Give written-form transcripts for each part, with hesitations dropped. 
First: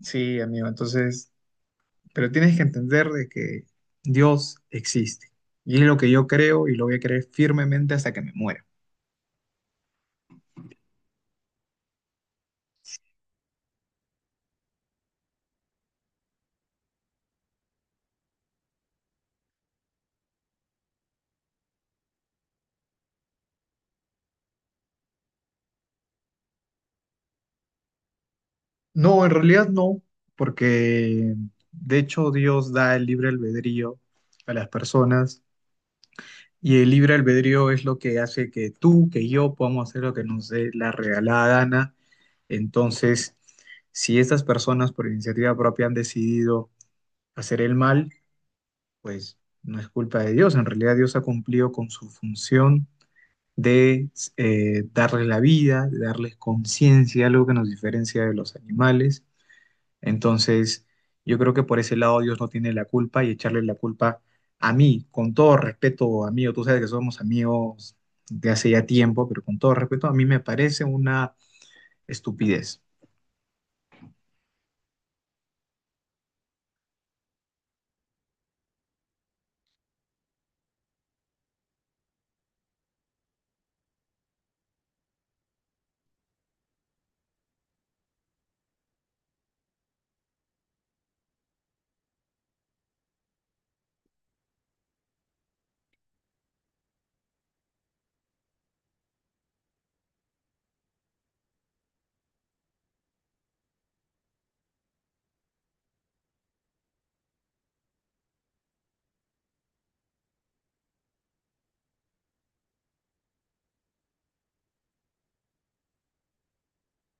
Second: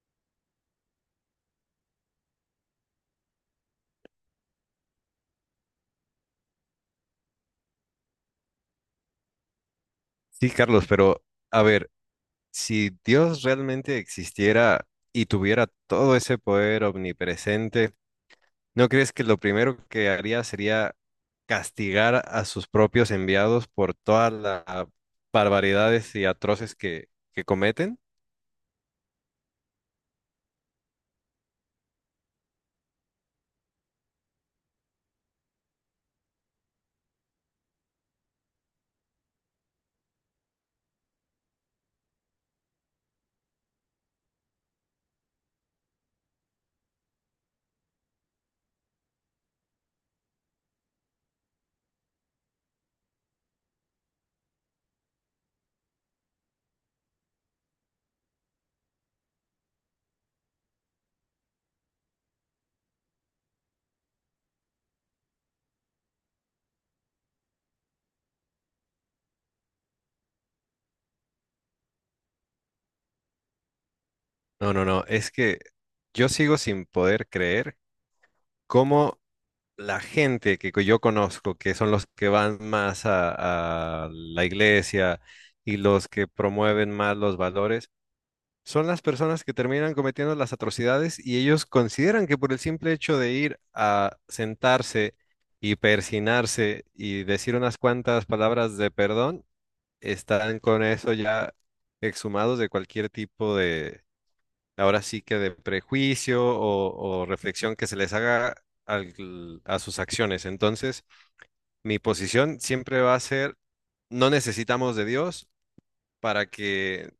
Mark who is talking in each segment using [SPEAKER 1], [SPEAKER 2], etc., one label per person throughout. [SPEAKER 1] Sí, amigo, entonces, pero tienes que entender de que Dios existe. Y es lo que yo creo y lo voy a creer firmemente hasta que me muera.
[SPEAKER 2] Sí, Carlos, pero a ver, si Dios realmente existiera y tuviera todo ese poder omnipresente, ¿no crees que lo primero que haría sería castigar a sus propios enviados por todas las barbaridades y atroces que cometen?
[SPEAKER 1] No, en realidad no, porque de hecho Dios da el libre albedrío a las personas y el libre albedrío es lo que hace que tú, que yo podamos hacer lo que nos dé la regalada gana. Entonces, si estas personas por iniciativa propia han decidido hacer el mal, pues no es culpa de Dios. En realidad Dios ha cumplido con su función de darles la vida, de darles conciencia, algo que nos diferencia de los animales. Entonces, yo creo que por ese lado Dios no tiene la culpa y echarle la culpa a mí, con todo respeto, amigo, tú sabes que somos amigos de hace ya tiempo, pero con todo respeto, a mí me parece una estupidez.
[SPEAKER 2] No, no, no, es que yo sigo sin poder creer cómo la gente que yo conozco, que son los que van más a la iglesia y los que promueven más los valores, son las personas que terminan cometiendo las atrocidades y ellos consideran que por el simple hecho de ir a sentarse y persinarse y decir unas cuantas palabras de perdón, están con eso ya exhumados de cualquier tipo de, ahora sí que de prejuicio o reflexión que se les haga a sus acciones. Entonces, mi posición siempre va a ser, no necesitamos de Dios para que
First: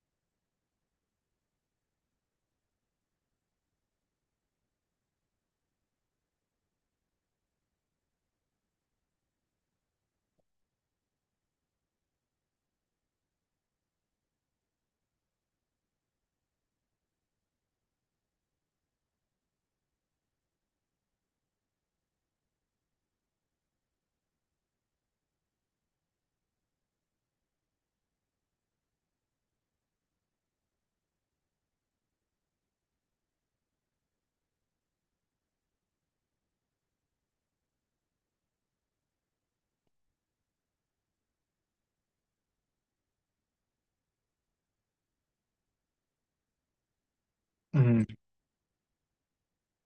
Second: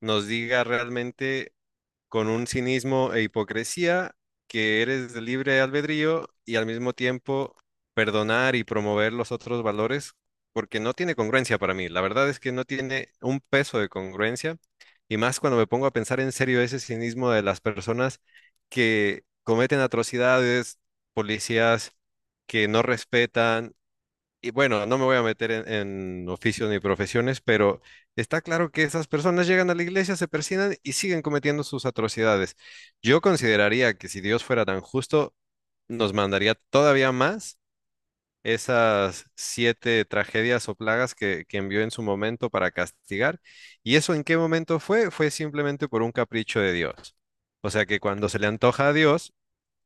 [SPEAKER 2] nos diga realmente con un cinismo e hipocresía que eres de libre albedrío y al mismo tiempo perdonar y promover los otros valores, porque no tiene congruencia para mí. La verdad es que no tiene un peso de congruencia y más cuando me pongo a pensar en serio ese cinismo de las personas que cometen atrocidades, policías que no respetan y bueno, no me voy a meter en oficios ni profesiones, pero está claro que esas personas llegan a la iglesia, se persignan y siguen cometiendo sus atrocidades. Yo consideraría que si Dios fuera tan justo, nos mandaría todavía más esas siete tragedias o plagas que envió en su momento para castigar. ¿Y eso en qué momento fue? Fue simplemente por un capricho de Dios. O sea que
[SPEAKER 1] Mm.
[SPEAKER 2] cuando se le antoja a Dios,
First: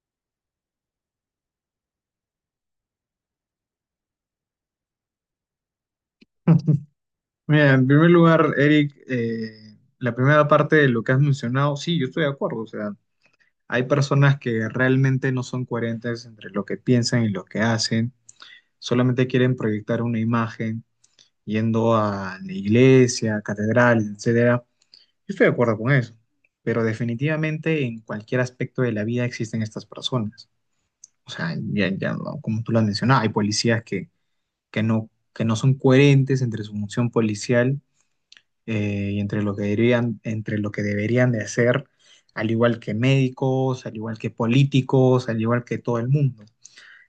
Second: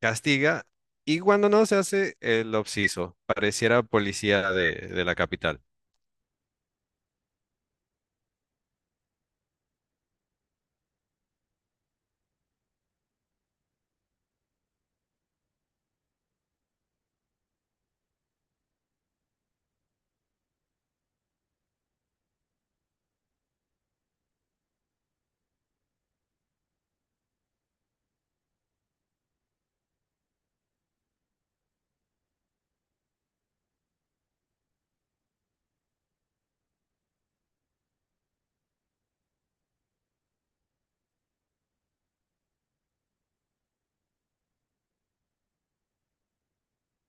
[SPEAKER 2] castiga. Y cuando no se hace el obsiso, pareciera policía de la capital.
[SPEAKER 1] Mira, en primer lugar, Eric, la primera parte de lo que has mencionado, sí, yo estoy de acuerdo, o sea, hay personas que realmente no son coherentes entre lo que piensan y lo que hacen, solamente quieren proyectar una imagen yendo a la iglesia, catedrales, etcétera. Yo estoy de acuerdo con eso, pero definitivamente en cualquier aspecto de la vida existen estas personas. O sea, ya, ya, no, como tú lo has mencionado, hay policías que, que no son coherentes entre su función policial y entre lo que deberían, entre lo que deberían de hacer, al igual que médicos, al igual que políticos, al igual que todo el mundo.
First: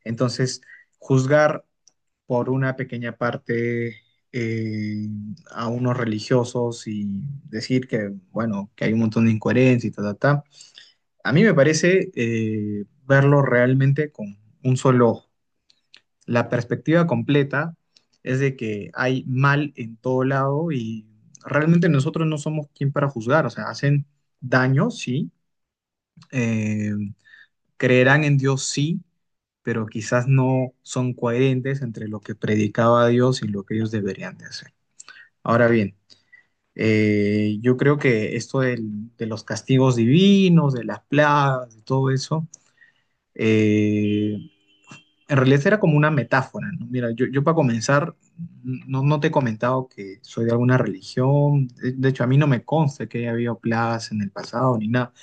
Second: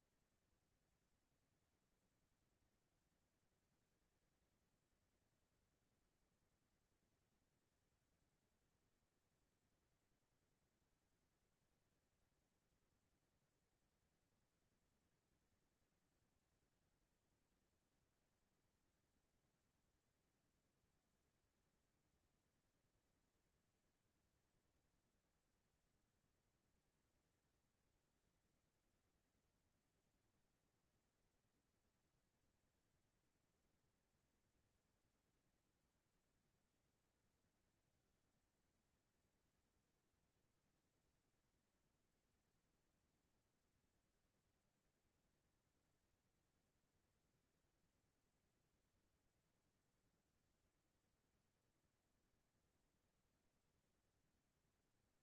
[SPEAKER 1] Entonces, juzgar por una pequeña parte eh, a unos religiosos y decir que, bueno, que hay un montón de incoherencia y ta, ta, ta, a mí me parece verlo realmente con un solo ojo. La perspectiva completa es de que hay mal en todo lado y realmente nosotros no somos quien para juzgar, o sea, hacen daño, sí, eh, creerán en Dios, sí, pero quizás no son coherentes entre lo que predicaba Dios y lo que ellos deberían de hacer. Ahora bien, yo creo que esto de los castigos divinos, de las plagas, de todo eso, eh, en realidad era como una metáfora, ¿no? Mira, yo para comenzar, no, no te he comentado que soy de alguna religión, de hecho a mí no me consta que haya habido plagas en el pasado ni nada,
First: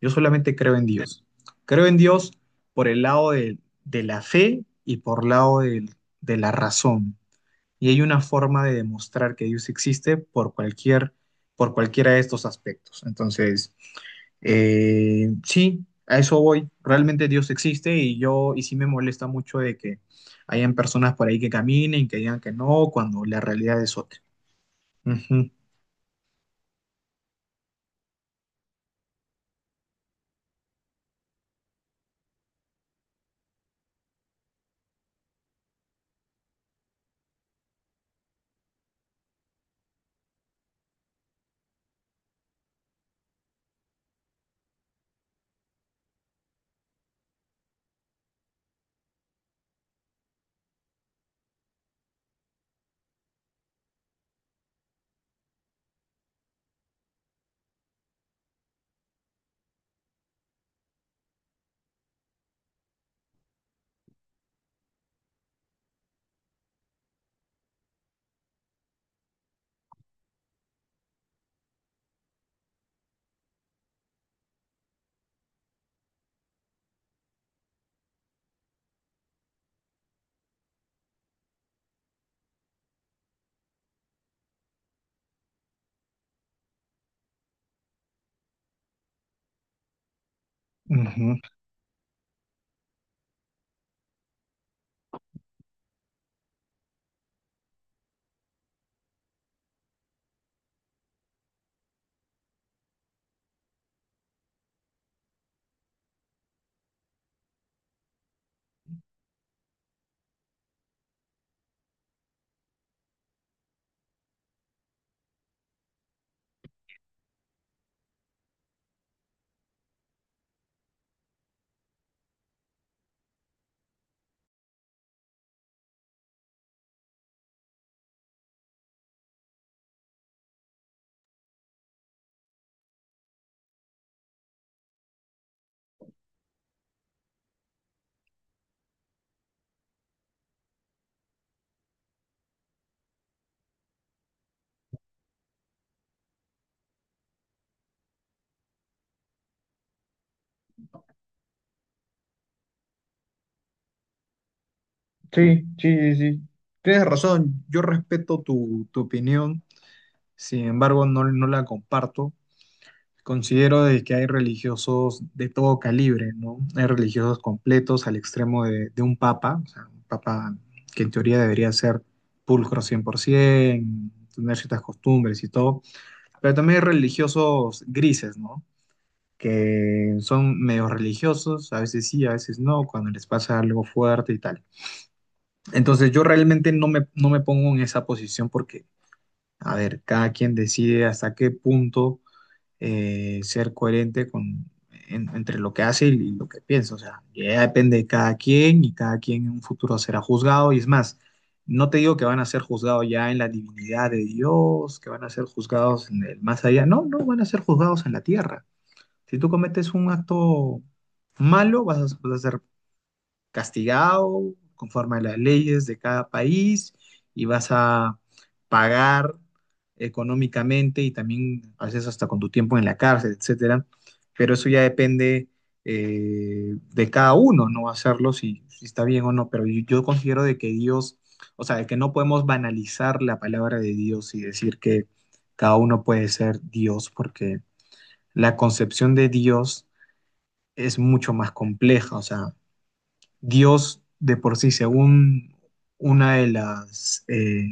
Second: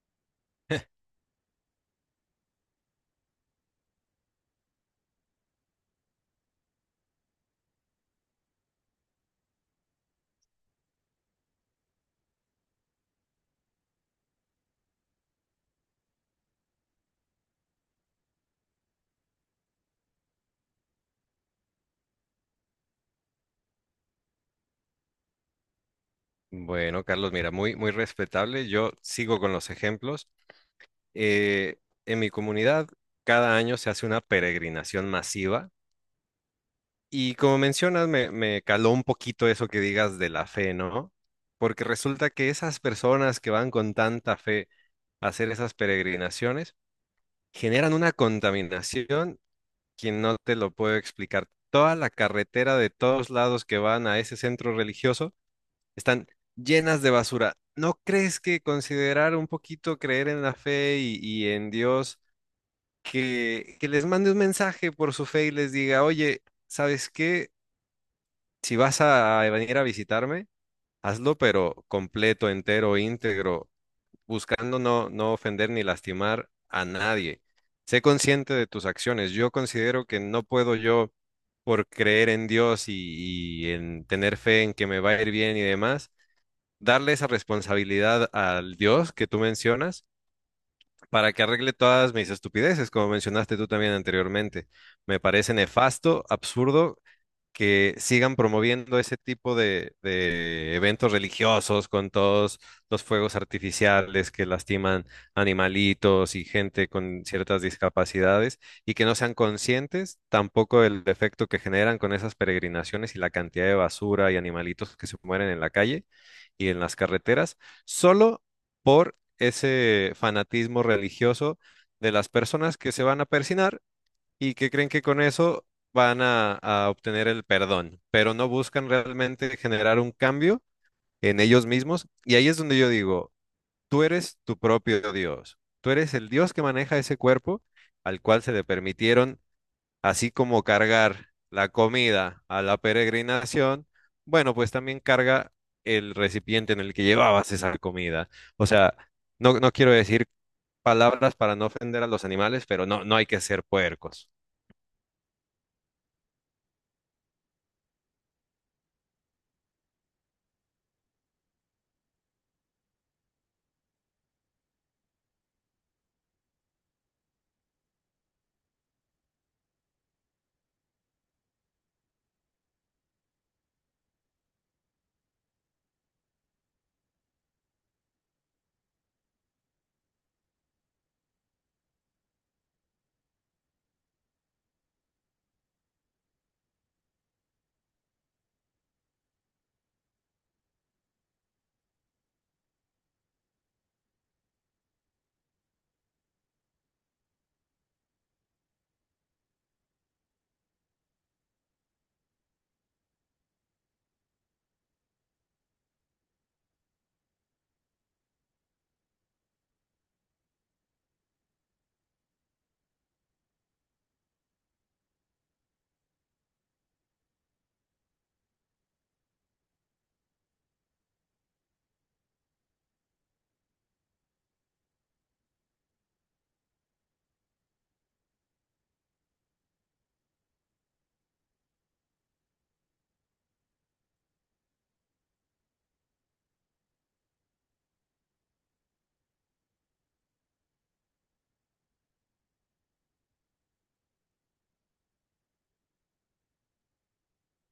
[SPEAKER 1] yo solamente creo en Dios. Creo en Dios por el lado de la fe y por el lado de la razón. Y hay una forma de demostrar que Dios existe por cualquier, por cualquiera de estos aspectos. Entonces, sí, a eso voy. Realmente Dios existe y yo, y sí me molesta mucho de que hayan personas por ahí que caminen, que digan que no, cuando la realidad es otra. Ujú,
[SPEAKER 2] Bueno, Carlos, mira, muy respetable. Yo sigo con los ejemplos. Eh, en mi comunidad, cada año se hace una peregrinación masiva y como mencionas, me caló un poquito eso que digas de la fe, ¿no? Porque resulta que esas personas que van con tanta fe a hacer esas peregrinaciones generan una contaminación quien no te lo puedo explicar. Toda la carretera de todos lados que van a ese centro religioso están llenas de basura. ¿No crees que considerar un poquito creer en la fe y en Dios, que les mande un mensaje por su fe y les diga, oye, ¿sabes qué? Si vas a venir a visitarme, hazlo, pero completo, entero, íntegro, buscando no, no ofender ni lastimar a nadie. Sé consciente de tus acciones. Yo considero que no puedo yo, por creer en Dios y en tener fe en que me va a ir bien y demás darle esa responsabilidad al Dios que tú mencionas para
[SPEAKER 1] ujú.
[SPEAKER 2] que arregle todas mis estupideces, como mencionaste tú también anteriormente. Me parece nefasto, absurdo que sigan promoviendo ese tipo de eventos religiosos con todos los fuegos artificiales que lastiman animalitos y gente con ciertas discapacidades y que no sean conscientes tampoco del efecto que generan con esas peregrinaciones y la cantidad de basura y animalitos que se mueren en la calle y en las carreteras, solo por ese fanatismo religioso de las personas que se van a persinar y que creen que con eso van a obtener el perdón, pero no buscan realmente generar un cambio en ellos mismos. Y ahí es donde yo digo, tú eres tu propio Dios, tú eres el Dios que maneja ese cuerpo al cual se le permitieron, así como cargar la comida a la peregrinación, bueno, pues también carga el recipiente en el que llevabas esa comida. O sea, no, no quiero decir palabras para no ofender a los animales, pero no, no hay que ser puercos.
[SPEAKER 1] Sí, sí, sí, sí. Tienes razón, yo respeto tu opinión, sin embargo no, no la comparto. Considero de que hay religiosos de todo calibre, ¿no? Hay religiosos completos al extremo de un papa, o sea, un papa que en teoría debería ser pulcro 100%, tener ciertas costumbres y todo, pero también hay religiosos grises, ¿no? Que son medio religiosos, a veces sí, a veces no, cuando les pasa algo fuerte y tal. Entonces yo realmente no me, no me pongo en esa posición porque, a ver, cada quien decide hasta qué punto ser coherente con, entre lo que hace y, lo que piensa. O sea, ya depende de cada quien y cada quien en un futuro será juzgado. Y es más, no te digo que van a ser juzgados ya en la divinidad de Dios, que van a ser juzgados en el más allá. No, no van a ser juzgados en la tierra. Si tú cometes un acto malo, vas a ser castigado conforme a las leyes de cada país y vas a pagar económicamente y también a veces hasta con tu tiempo en la cárcel, etcétera. Pero eso ya depende de cada uno, no hacerlo si, si está bien o no. Pero yo considero de que Dios, o sea, de que no podemos banalizar la palabra de Dios y decir que cada uno puede ser Dios, porque la concepción de Dios es mucho más compleja, o sea, Dios de por sí, según una de las,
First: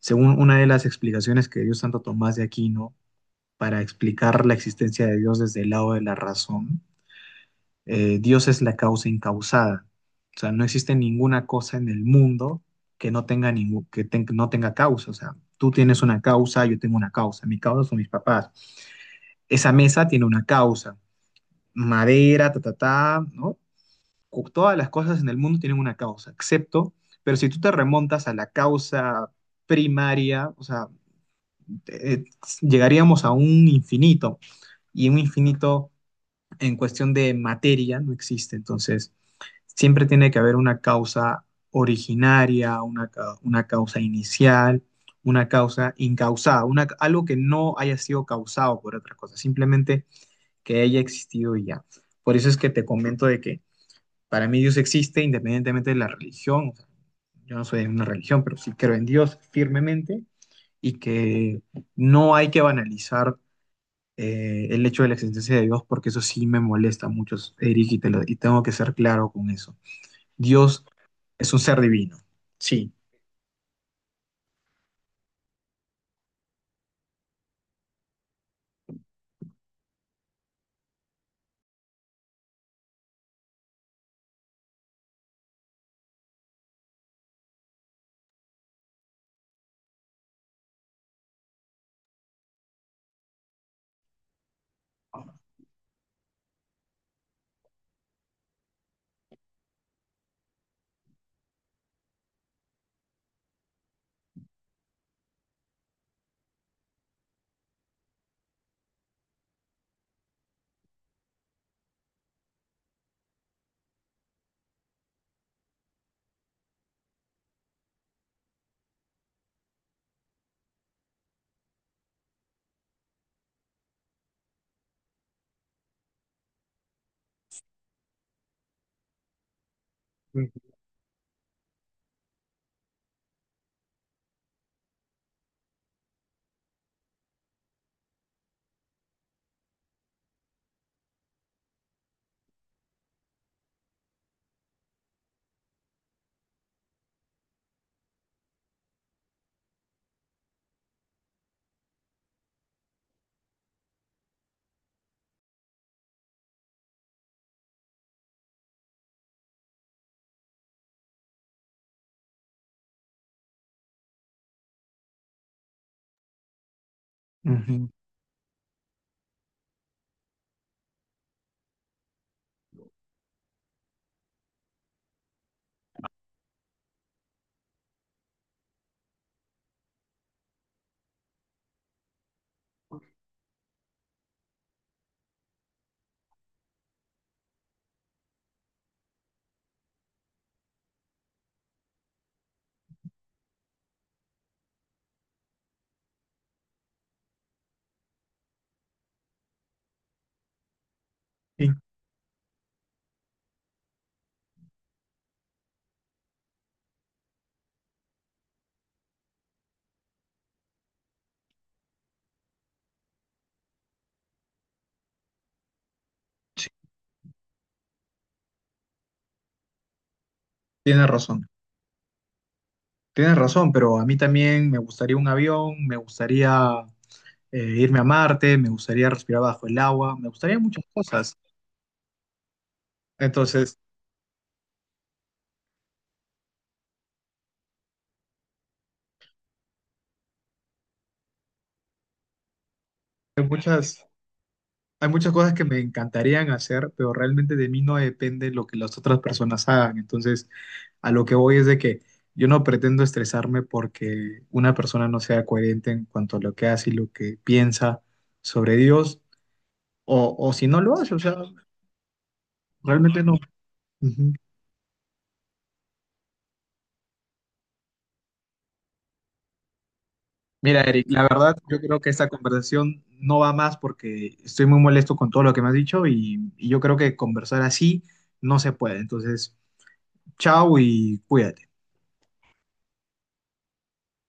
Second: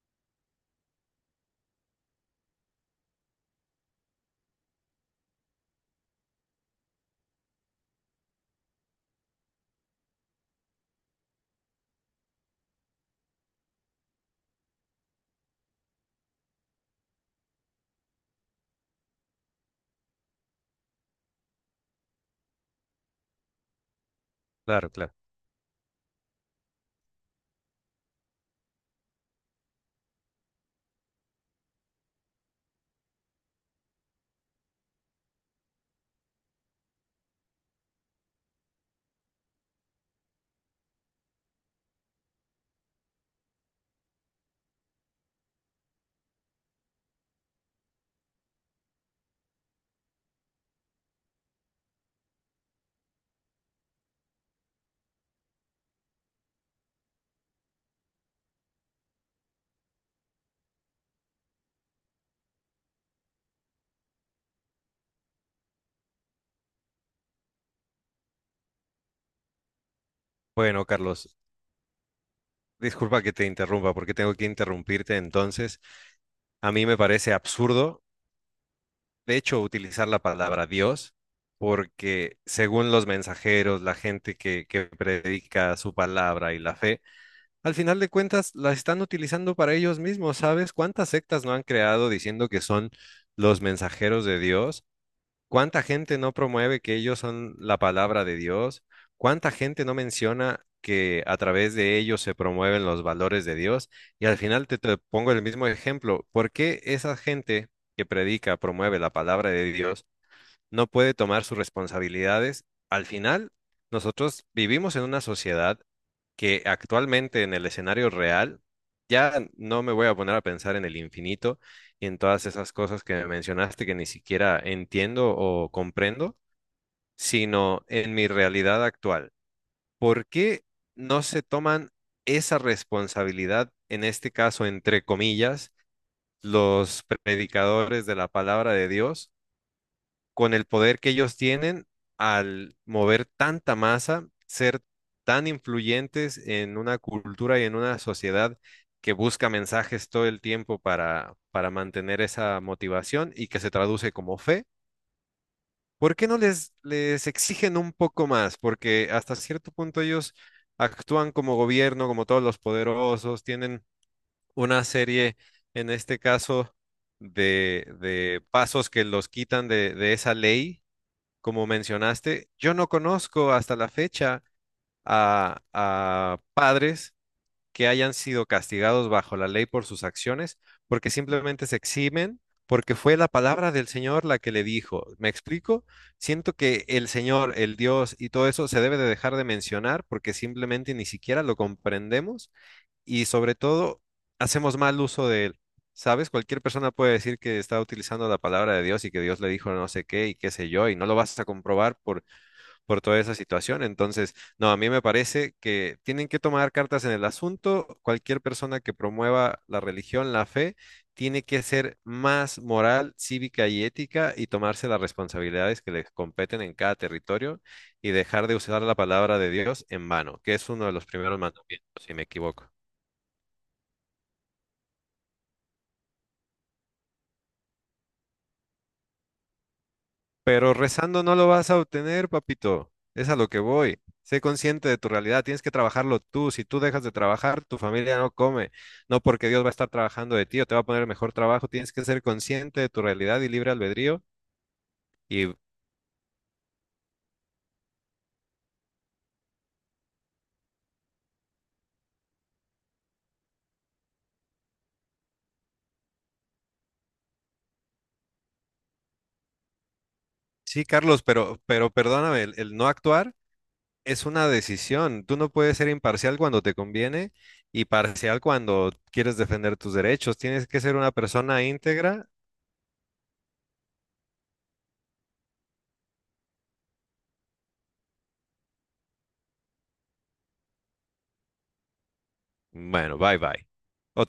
[SPEAKER 1] según una de las explicaciones que dio Santo Tomás de Aquino para explicar la existencia de Dios desde el lado de la razón, Dios es la causa incausada. O sea, no existe ninguna cosa en el mundo que no tenga, ningún, no tenga causa. O sea, tú tienes una causa, yo tengo una causa. Mi causa son mis papás. Esa mesa tiene una causa. Madera, ta, ta, ta, ¿no? Todas las
[SPEAKER 2] Claro, claro.
[SPEAKER 1] cosas en el mundo tienen una causa, excepto, pero si tú te remontas a la causa primaria, o sea, eh, llegaríamos a un infinito y un infinito en cuestión de materia no existe. Entonces, siempre tiene que haber una causa originaria, una, una causa inicial, una causa incausada, una, algo que no haya sido causado por otra cosa, simplemente que haya existido y ya. Por eso es que te comento de que para mí Dios existe independientemente de la religión. O sea, yo no soy de una religión, pero sí creo en Dios firmemente y que no hay que banalizar el hecho de la existencia de Dios porque eso sí me molesta mucho, Eric, y tengo que ser claro con eso.
[SPEAKER 2] Bueno,
[SPEAKER 1] Dios
[SPEAKER 2] Carlos,
[SPEAKER 1] es un ser divino, sí.
[SPEAKER 2] disculpa que te interrumpa, porque tengo que interrumpirte entonces. A mí me parece absurdo, de hecho, utilizar la palabra Dios, porque según los mensajeros, la gente que predica su palabra y la fe, al final de cuentas la están utilizando para ellos mismos. ¿Sabes cuántas sectas no han creado diciendo que son los mensajeros de Dios? ¿Cuánta gente no promueve que ellos son la palabra de Dios? ¿Cuánta gente no menciona que a través de ellos se promueven los valores de Dios? Y al final te pongo el mismo ejemplo. ¿Por qué esa gente que predica, promueve la palabra de Dios? No puede tomar sus responsabilidades. Al final, nosotros vivimos en una sociedad que actualmente en el escenario real, ya no me voy a poner a pensar en el infinito y en todas esas cosas que mencionaste que ni siquiera entiendo o comprendo, sino en mi realidad actual. ¿Por qué
[SPEAKER 1] Ujú.
[SPEAKER 2] no se toman esa responsabilidad, en este caso, entre comillas, los predicadores de la palabra de Dios con el poder que ellos tienen al mover tanta masa, ser tan influyentes en una cultura y en una sociedad que busca mensajes todo el tiempo para mantener esa motivación y que se traduce como fe? ¿Por qué no les exigen un poco más? Porque hasta cierto punto ellos actúan como gobierno, como todos los poderosos, tienen una serie, en este caso, de,
[SPEAKER 1] Ujú,
[SPEAKER 2] de pasos que los quitan de esa ley como mencionaste, yo no conozco hasta la fecha a padres que hayan sido castigados bajo la ley por sus acciones, porque simplemente se eximen, porque fue la palabra del Señor la que le dijo. ¿Me explico? Siento que el Señor, el Dios y todo eso se debe de dejar de mencionar porque simplemente ni siquiera lo comprendemos y sobre todo hacemos mal uso de él. ¿Sabes? Cualquier persona puede decir que está utilizando la palabra de Dios y que Dios le dijo no sé qué y qué sé yo, y no lo vas a
[SPEAKER 1] sí,
[SPEAKER 2] comprobar por toda esa situación. Entonces, no, a mí me parece que tienen que tomar cartas en el asunto. Cualquier persona que promueva la religión, la fe, tiene que ser más moral, cívica y ética y tomarse las responsabilidades que les competen
[SPEAKER 1] sí,
[SPEAKER 2] en cada territorio y dejar de usar la palabra de Dios en vano, que es uno de
[SPEAKER 1] tienes
[SPEAKER 2] los primeros
[SPEAKER 1] razón.
[SPEAKER 2] mandamientos, si me equivoco.
[SPEAKER 1] Tienes razón, pero a mí también me gustaría un avión, me gustaría irme a Marte, me gustaría respirar bajo el agua, me gustaría
[SPEAKER 2] Pero
[SPEAKER 1] muchas
[SPEAKER 2] rezando
[SPEAKER 1] cosas.
[SPEAKER 2] no lo vas a obtener, papito. Es a lo que
[SPEAKER 1] Entonces,
[SPEAKER 2] voy. Sé consciente de tu realidad. Tienes que trabajarlo tú. Si tú dejas de trabajar, tu familia no come. No porque Dios va a estar trabajando de ti o te va a poner mejor trabajo. Tienes que ser consciente de tu realidad
[SPEAKER 1] Hay
[SPEAKER 2] y libre
[SPEAKER 1] muchas,
[SPEAKER 2] albedrío.
[SPEAKER 1] hay muchas
[SPEAKER 2] Y
[SPEAKER 1] cosas que me encantarían hacer, pero realmente de mí no depende lo que las otras personas hagan. Entonces, a lo que voy es de que yo no pretendo estresarme porque una persona no sea coherente en cuanto a lo que hace y lo que piensa sobre Dios, o si no
[SPEAKER 2] sí,
[SPEAKER 1] lo hace, o
[SPEAKER 2] Carlos,
[SPEAKER 1] sea,
[SPEAKER 2] pero perdóname, el no
[SPEAKER 1] realmente
[SPEAKER 2] actuar
[SPEAKER 1] no.
[SPEAKER 2] es
[SPEAKER 1] Ujú.
[SPEAKER 2] una decisión. Tú no puedes ser imparcial cuando te conviene y parcial cuando quieres defender tus derechos. Tienes que
[SPEAKER 1] Mira,
[SPEAKER 2] ser
[SPEAKER 1] Eric,
[SPEAKER 2] una
[SPEAKER 1] la verdad,
[SPEAKER 2] persona
[SPEAKER 1] yo creo que esta
[SPEAKER 2] íntegra.
[SPEAKER 1] conversación no va más porque estoy muy molesto con todo lo que me has dicho y yo creo que conversar así no se puede. Entonces, chao y cuídate.
[SPEAKER 2] Bueno, bye bye. Otro.